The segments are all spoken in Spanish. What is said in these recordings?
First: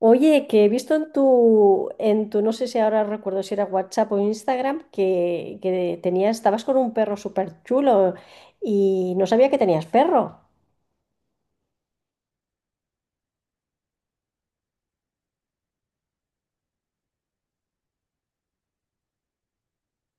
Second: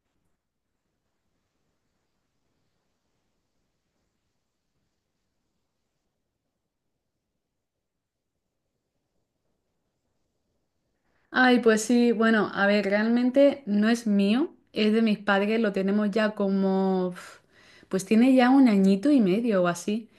Oye, que he visto en tu, no sé si ahora recuerdo si era WhatsApp o Instagram, que tenías, estabas con un perro súper chulo y no sabía que tenías perro. Ay, pues sí, bueno, a ver, realmente no es mío, es de mis padres, lo tenemos ya como, pues tiene ya un añito y medio o así.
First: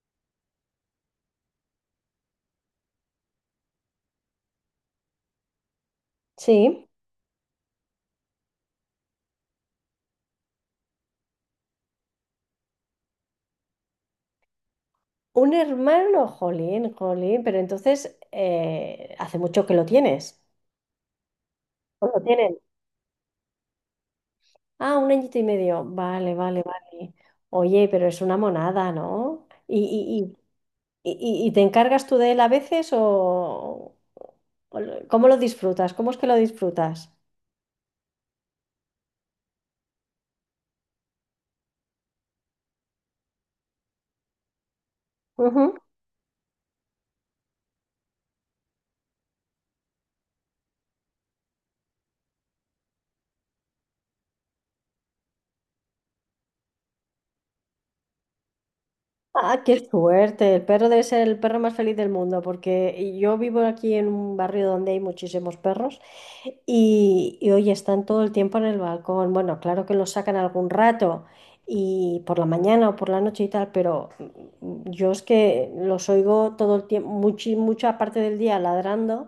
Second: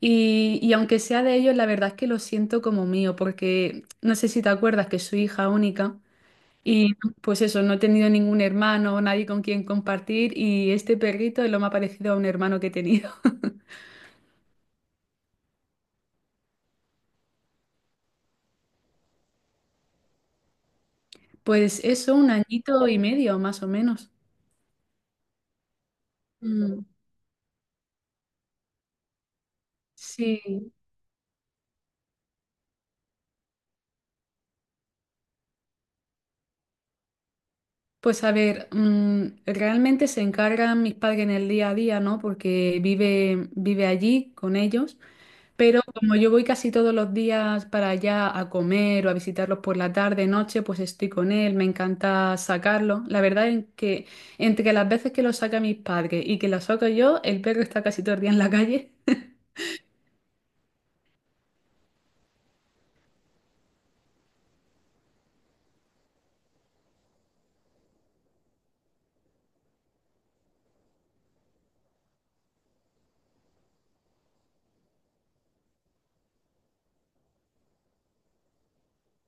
Y aunque sea de ellos, la verdad es que lo siento como mío, porque no sé si te acuerdas que soy hija única Sí. y pues eso, no he tenido ningún hermano, nadie con quien compartir y este perrito es lo más parecido a un hermano que he tenido. Un hermano, jolín, jolín, pero entonces hace mucho que lo tienes. Pues ¿O eso, lo un tienen? añito y medio, más o menos. Ah, un añito y medio. Vale, vale, Mm, vale. Oye, pero es una monada, ¿no? Sí. y, y, y te encargas tú de él a veces o ¿cómo lo disfrutas? ¿Cómo es que lo disfrutas? Pues a ver, realmente se encargan mis padres en el día a día, ¿no? Porque vive allí con ellos, Ujú. pero como yo voy casi todos los días para allá a comer o a visitarlos por la tarde, noche, pues estoy con él, me encanta sacarlo. La verdad es que entre las veces que lo saca mis padres y que lo saco yo, el perro está casi todo el día en la calle. Ah, qué suerte. El perro debe ser el perro más feliz del mundo, porque yo vivo aquí en un barrio donde hay muchísimos perros y oye, están todo el tiempo en el balcón. Bueno, claro que los sacan algún rato y por la mañana o por la noche y tal, pero yo es que los oigo todo el tiempo, mucha parte del día ladrando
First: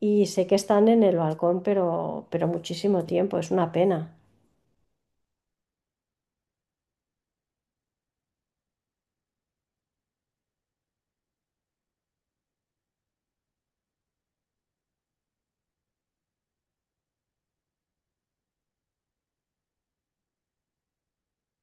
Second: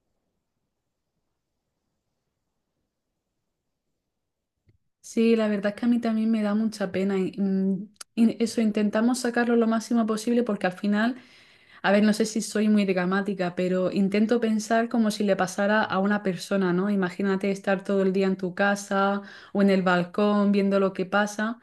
y sé que están en el balcón, pero muchísimo tiempo. Es una pena. Sí, la verdad es que a mí también me da mucha pena. Y eso, intentamos sacarlo lo máximo posible porque al final... A ver, no sé si soy muy dramática, pero intento pensar como si le pasara a una persona, ¿no? Imagínate estar todo el día en tu casa o en el balcón viendo lo que pasa.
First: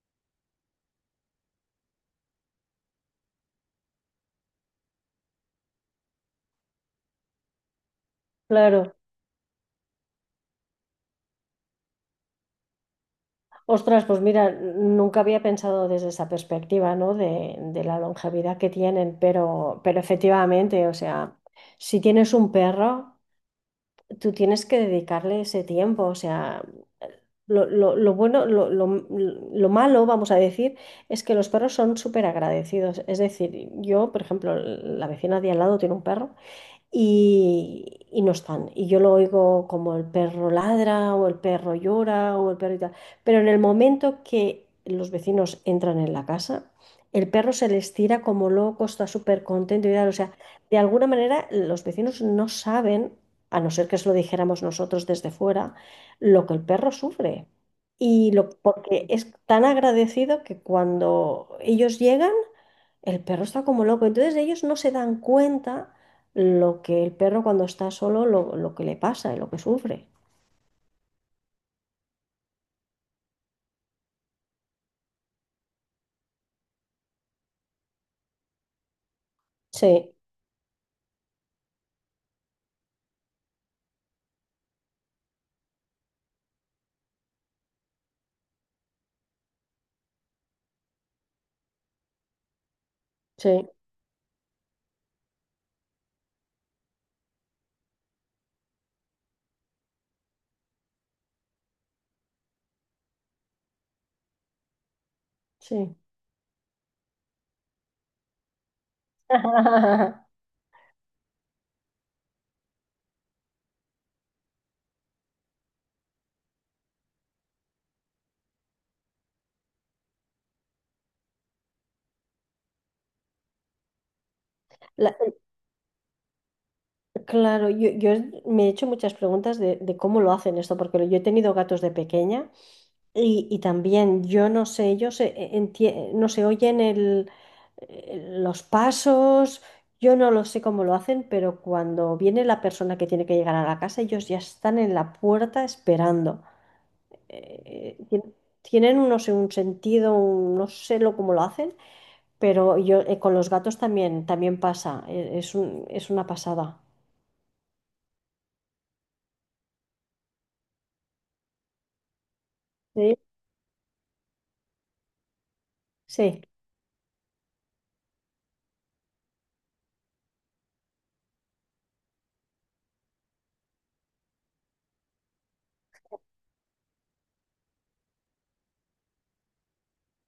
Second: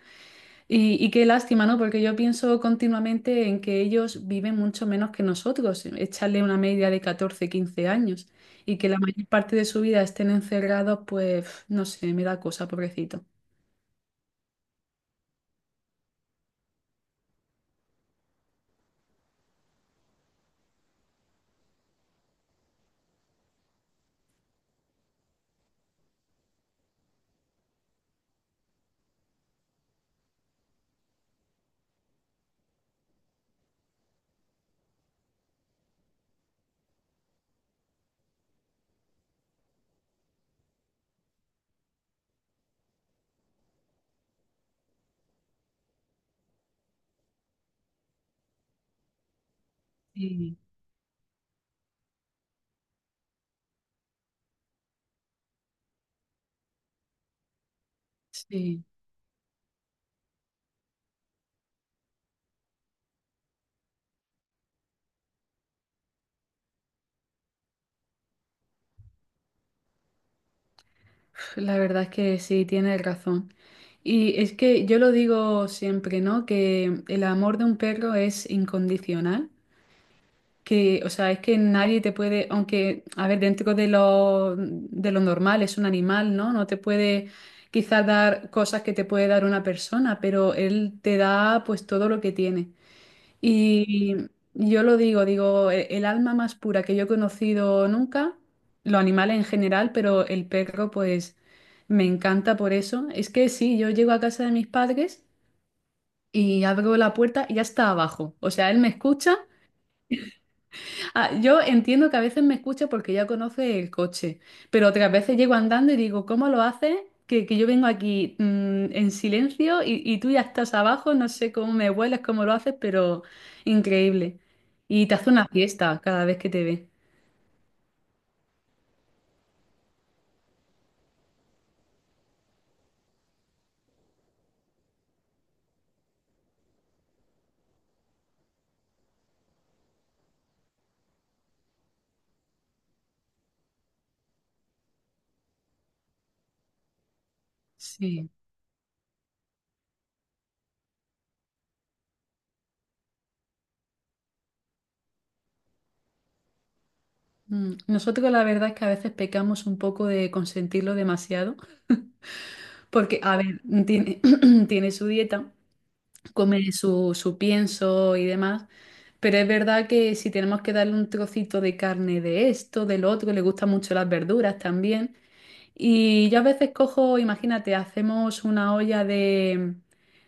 Y qué lástima, ¿no? Porque yo pienso continuamente en que ellos viven mucho menos que nosotros, echarle una media de 14, 15 años y que Claro. la mayor parte de su vida estén encerrados, pues no sé, me da cosa, pobrecito. Ostras, pues mira, nunca había pensado desde esa perspectiva, ¿no? De la longevidad que tienen, pero efectivamente, o sea, si tienes un perro, tú tienes que dedicarle ese tiempo, o sea, lo bueno, lo malo, vamos a decir, es que los perros son súper agradecidos. Es decir, yo, por ejemplo, la vecina de al lado tiene un perro y no están. Y yo lo oigo como el perro ladra o el perro llora o el perro y tal. Pero en el momento que los vecinos entran en la casa, el perro se les tira como loco, está súper contento y tal. O sea, Sí, de alguna manera los vecinos no saben, a no ser que se lo dijéramos nosotros desde fuera, lo que el perro sufre. Y lo, sí. porque es tan agradecido que cuando ellos llegan, el perro está como loco, entonces ellos no se dan cuenta lo que el perro cuando está solo, lo que le pasa y lo que sufre. La verdad es que sí, tienes razón. Y es que yo lo digo siempre, ¿no? Que el amor de un perro es incondicional, Sí, que, o sea, es que nadie te puede, aunque, a ver, dentro de lo normal, es un animal, ¿no? No te puede quizás dar cosas que te puede dar una persona, pero él te da pues todo lo que tiene. sí, Y yo lo digo, digo, el alma más pura que yo he conocido nunca, los animales en general, pero el perro pues me encanta por eso. Es que sí, yo llego a casa de mis padres sí. y abro la puerta y ya está abajo. O sea, él me escucha. Ah, yo entiendo que a veces me escucha porque ya conoce el coche, pero otras veces llego andando y digo, ¿cómo lo haces? Que yo vengo aquí en silencio y tú ya estás abajo, no sé cómo me vuelas, cómo lo haces, pero increíble. Y La- te hace una fiesta cada vez que te ve. claro, yo me he hecho muchas preguntas de cómo lo hacen esto, porque yo he tenido gatos de pequeña y también yo no sé, ellos no se oyen los pasos, yo no lo sé cómo lo hacen, pero cuando viene la persona que tiene que llegar a la casa, ellos ya están en la puerta esperando. eh, Sí. tien- Tienen, no sé, un sentido, no sé lo, cómo lo hacen, pero yo con los gatos también, también pasa, es una pasada. Mm, nosotros la verdad es que a veces pecamos un poco de consentirlo demasiado, Sí, porque, a ver, tiene, tiene su dieta. sí. Come su pienso y demás. Pero es verdad que si tenemos que darle un trocito de carne de esto, del otro, le gustan mucho las verduras también. Y yo a veces cojo, imagínate, hacemos una olla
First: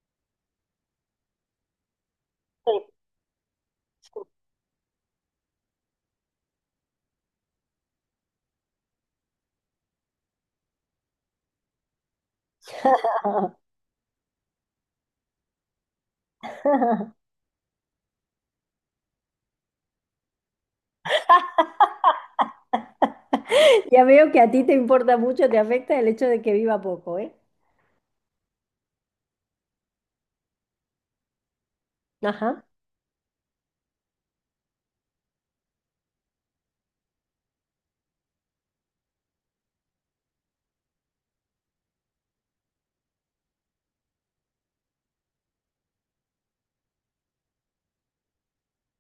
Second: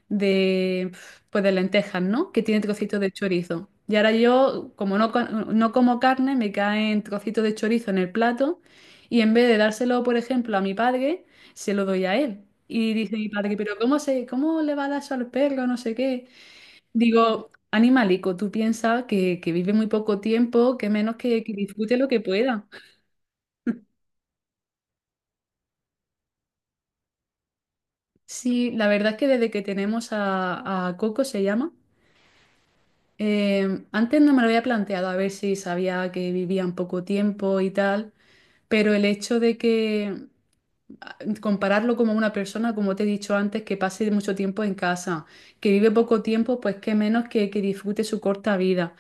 de, pues de lentejas, ¿no? Que tiene Sí. trocitos de chorizo. Y ahora yo, como no, no como carne, me caen trocitos de chorizo en el plato y en vez de dárselo, por ejemplo, a mi padre, se lo doy a él. Y dice mi padre, pero ¿cómo se, cómo le va a dar eso al perro? No sé qué. Digo, animalico, tú piensas que vive muy poco tiempo, que menos que disfrute lo que pueda. Ya veo que a ti te importa mucho, te afecta el hecho de que viva poco, ¿eh? Sí, la verdad es que desde que tenemos a Coco, se llama, Ajá, antes no me lo había planteado a ver si sabía que vivían poco tiempo y tal, pero el hecho de que compararlo como una persona, como te he dicho antes, que pase mucho tiempo en casa, que vive poco tiempo, pues que menos que disfrute su corta vida.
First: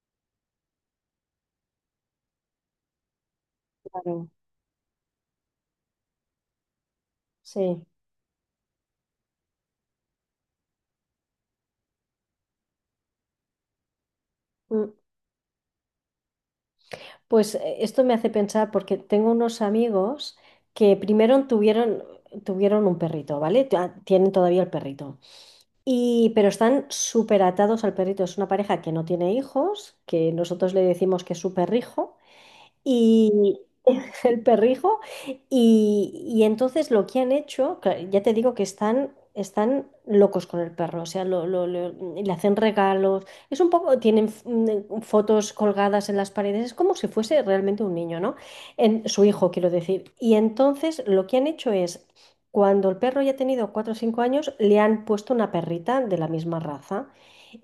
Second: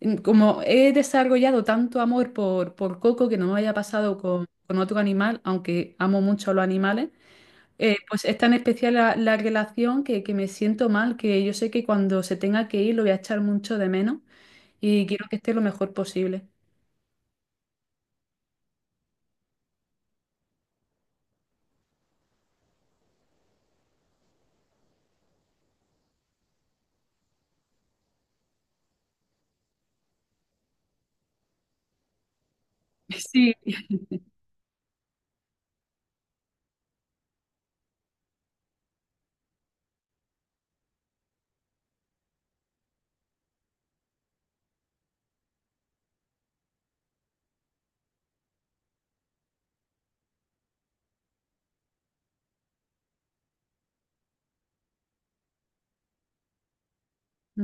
Mm, como he desarrollado tanto amor por Coco que no me haya pasado claro, con otro animal, aunque amo mucho a los animales, sí. Pues es tan especial la, la relación que me siento mal, que yo sé que cuando se tenga que ir lo voy a echar mucho de menos Mm. y quiero que esté lo mejor posible. Pues esto me hace pensar porque tengo unos amigos que tuvieron un perrito, ¿vale? Tienen todavía el perrito. Y, pero están súper atados al perrito. Es una pareja que no tiene hijos, que nosotros le decimos que es su perrijo. Mm. Sí. Y, el perrijo. Y entonces lo que han hecho, que ya te digo que están locos con el perro, o sea, le hacen regalos, es un poco, tienen fotos colgadas en las paredes, es como si fuese realmente un niño, ¿no? En, su hijo, quiero decir. Y entonces lo que han hecho es, cuando el perro ya ha tenido 4 o 5 años, le han puesto una perrita de la misma raza.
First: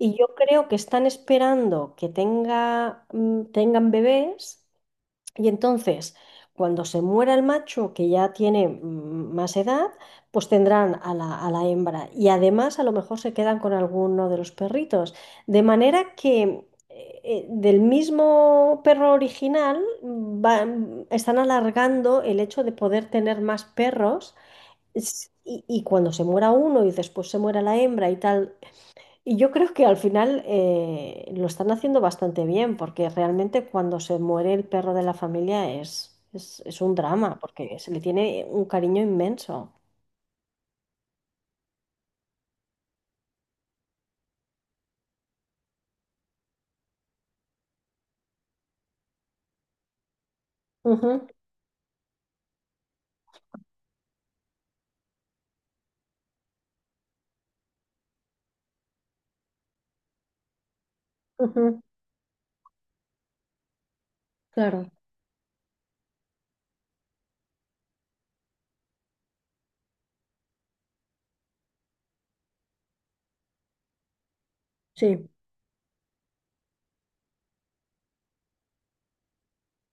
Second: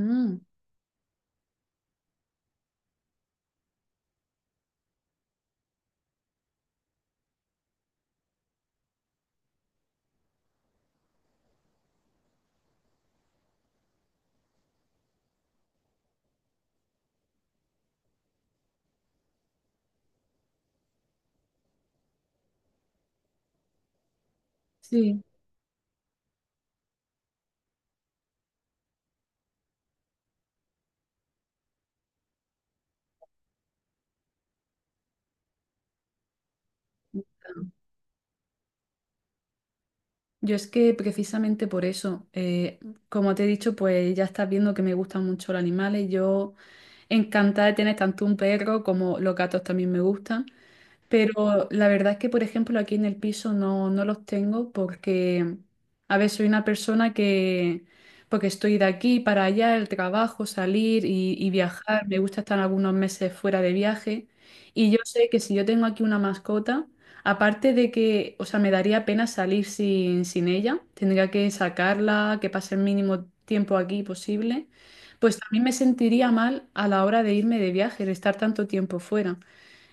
Y yo creo que están esperando que tengan bebés y entonces, cuando se muera el macho, que ya tiene más edad, pues tendrán a la hembra. Y además, a lo mejor se quedan con alguno de los perritos. De manera que del mismo perro original están alargando el hecho de poder tener más perros. sí. Y cuando se muera uno y después se muera la hembra y tal, y yo creo que al final lo están haciendo bastante bien, porque realmente cuando se muere el perro de la familia es un drama, porque se le tiene un cariño inmenso. Yo es que precisamente por eso, como te he dicho, pues ya estás viendo que me gustan mucho los animales. Yo encantada de tener tanto un perro como los gatos también me gustan. Ujú, Pero la verdad es que, por ejemplo, aquí en el piso no, no los tengo porque a ver, soy una persona que, porque estoy de aquí para allá, el trabajo, salir y ujú, viajar, me gusta estar algunos meses fuera de viaje. claro, Y yo sé que si yo tengo aquí una mascota, aparte de que, o sea, me daría pena salir sin ella, tendría que sacarla, que pase el mínimo tiempo aquí posible, sí. pues también me sentiría mal a la hora de irme de viaje, de estar tanto tiempo fuera.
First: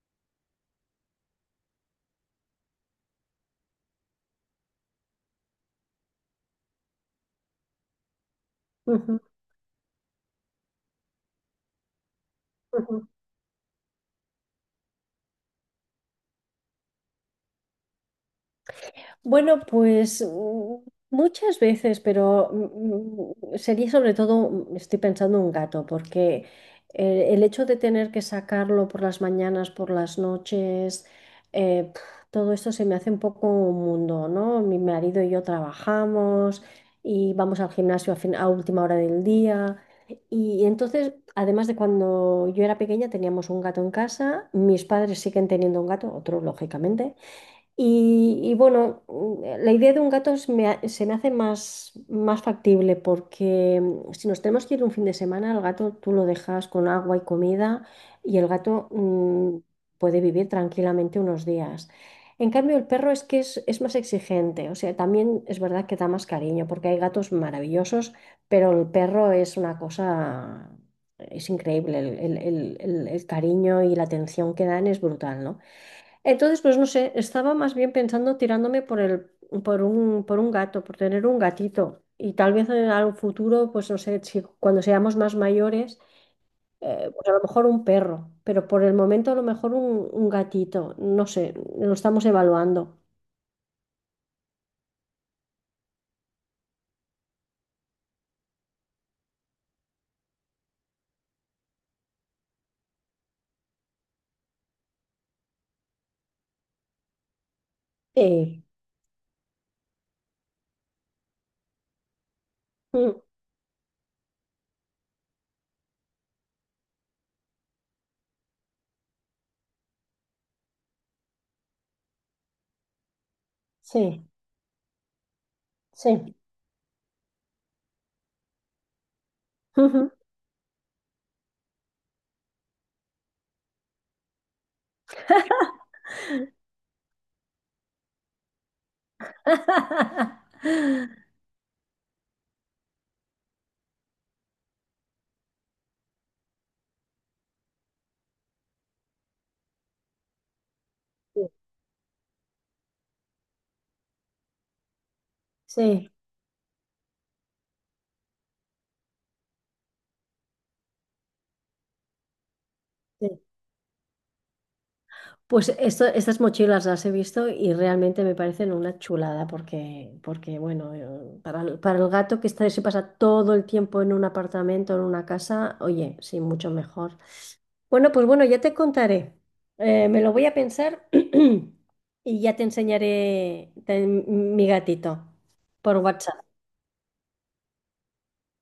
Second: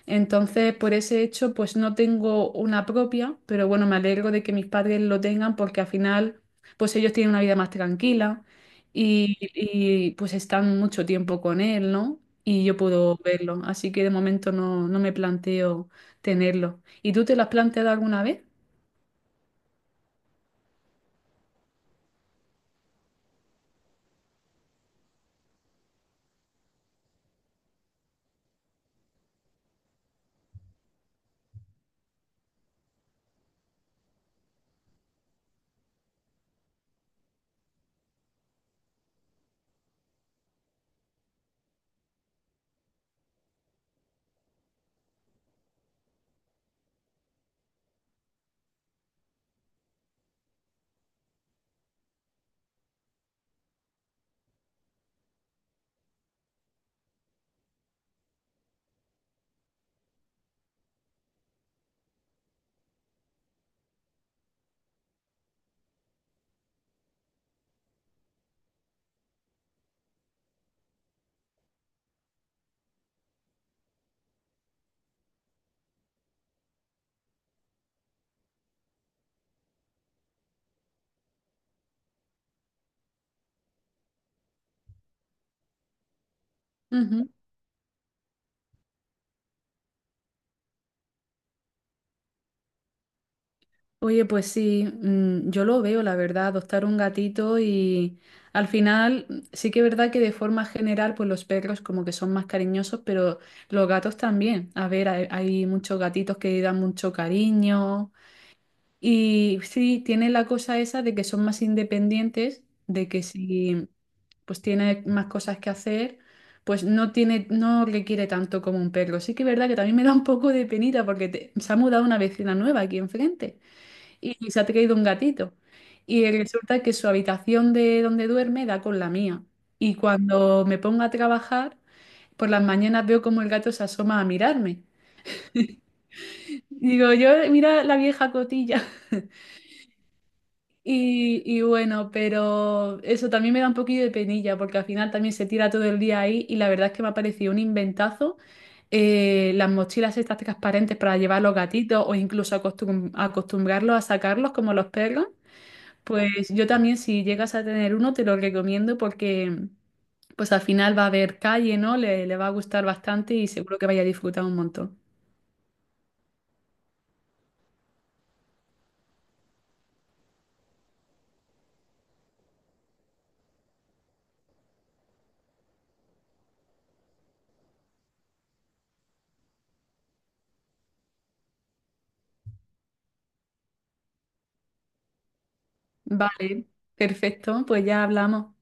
Entonces, por ese hecho, pues no tengo una propia, pero bueno, me alegro de que mis padres lo tengan porque al final, pues ellos tienen una vida más tranquila Ujú, pues están mucho tiempo con él, ¿no? Y yo ujú. puedo verlo. Así que de momento no, no me planteo tenerlo. ¿Y tú te lo has planteado alguna vez? Bueno, pues muchas veces, pero sería sobre todo, estoy pensando en un gato, porque el hecho de tener que sacarlo por las mañanas, por las noches, eh, pf, todo esto se me hace un poco un mundo, ¿no? Mi marido y yo trabajamos y vamos al gimnasio a última hora del día. Y entonces, además de cuando yo era pequeña, teníamos un gato en casa, mis padres siguen teniendo un gato, otro lógicamente. Y bueno, la idea de un gato se me hace más factible porque si nos tenemos que ir un fin de semana, al gato tú lo dejas con agua y comida y el gato puede vivir tranquilamente unos días. En cambio, el perro es que es más exigente, o sea, también es verdad que da más cariño porque hay gatos maravillosos, pero el perro es una cosa, es increíble, el cariño y la atención que dan es brutal, ¿no? Entonces, pues no sé, estaba más bien pensando tirándome por por un gato, por tener un gatito. Y tal vez en algún futuro, pues no sé, si cuando seamos más mayores, pues Ujú. a lo mejor un perro, pero por el momento a lo mejor un gatito, no sé, lo estamos evaluando. Oye, pues sí, yo lo veo, la verdad, adoptar un gatito y al final sí que es verdad que de forma general, pues los perros como que son más cariñosos, pero los gatos también. A ver, hay muchos gatitos que dan mucho cariño Eh, y sí, tiene la cosa esa de que son más independientes, de mm, que si pues tiene más cosas que hacer, pues no tiene, no requiere tanto como un perro. Sí que es verdad que también me da un poco de penita porque se ha mudado una vecina nueva aquí enfrente sí, y se ha traído un gatito. Y sí. resulta que su habitación de donde duerme da con la mía. Y cuando me pongo a trabajar, por las mañanas veo como el gato se asoma a mirarme. Y digo, yo, mira la vieja cotilla. Y bueno, pero eso también me da un poquillo de penilla, porque al final también se tira todo el día ahí y la verdad es que me ha parecido un inventazo las mochilas estas transparentes para llevar los gatitos o incluso acostumbrarlos a sacarlos como los perros. Sí, Pues yo también, si llegas a tener uno, te lo recomiendo porque pues al final va a haber calle, ¿no? Le va a gustar bastante sí. y seguro que vaya a disfrutar un montón. Pues estas mochilas las he visto y realmente me parecen una chulada porque, porque bueno, para para el gato que está, se pasa todo el tiempo en un apartamento, en una casa, oye, sí, mucho mejor. Bueno, pues bueno, ya te contaré. Me lo voy a pensar y ya te enseñaré mi gatito por WhatsApp. Vale, perfecto, pues ya hablamos.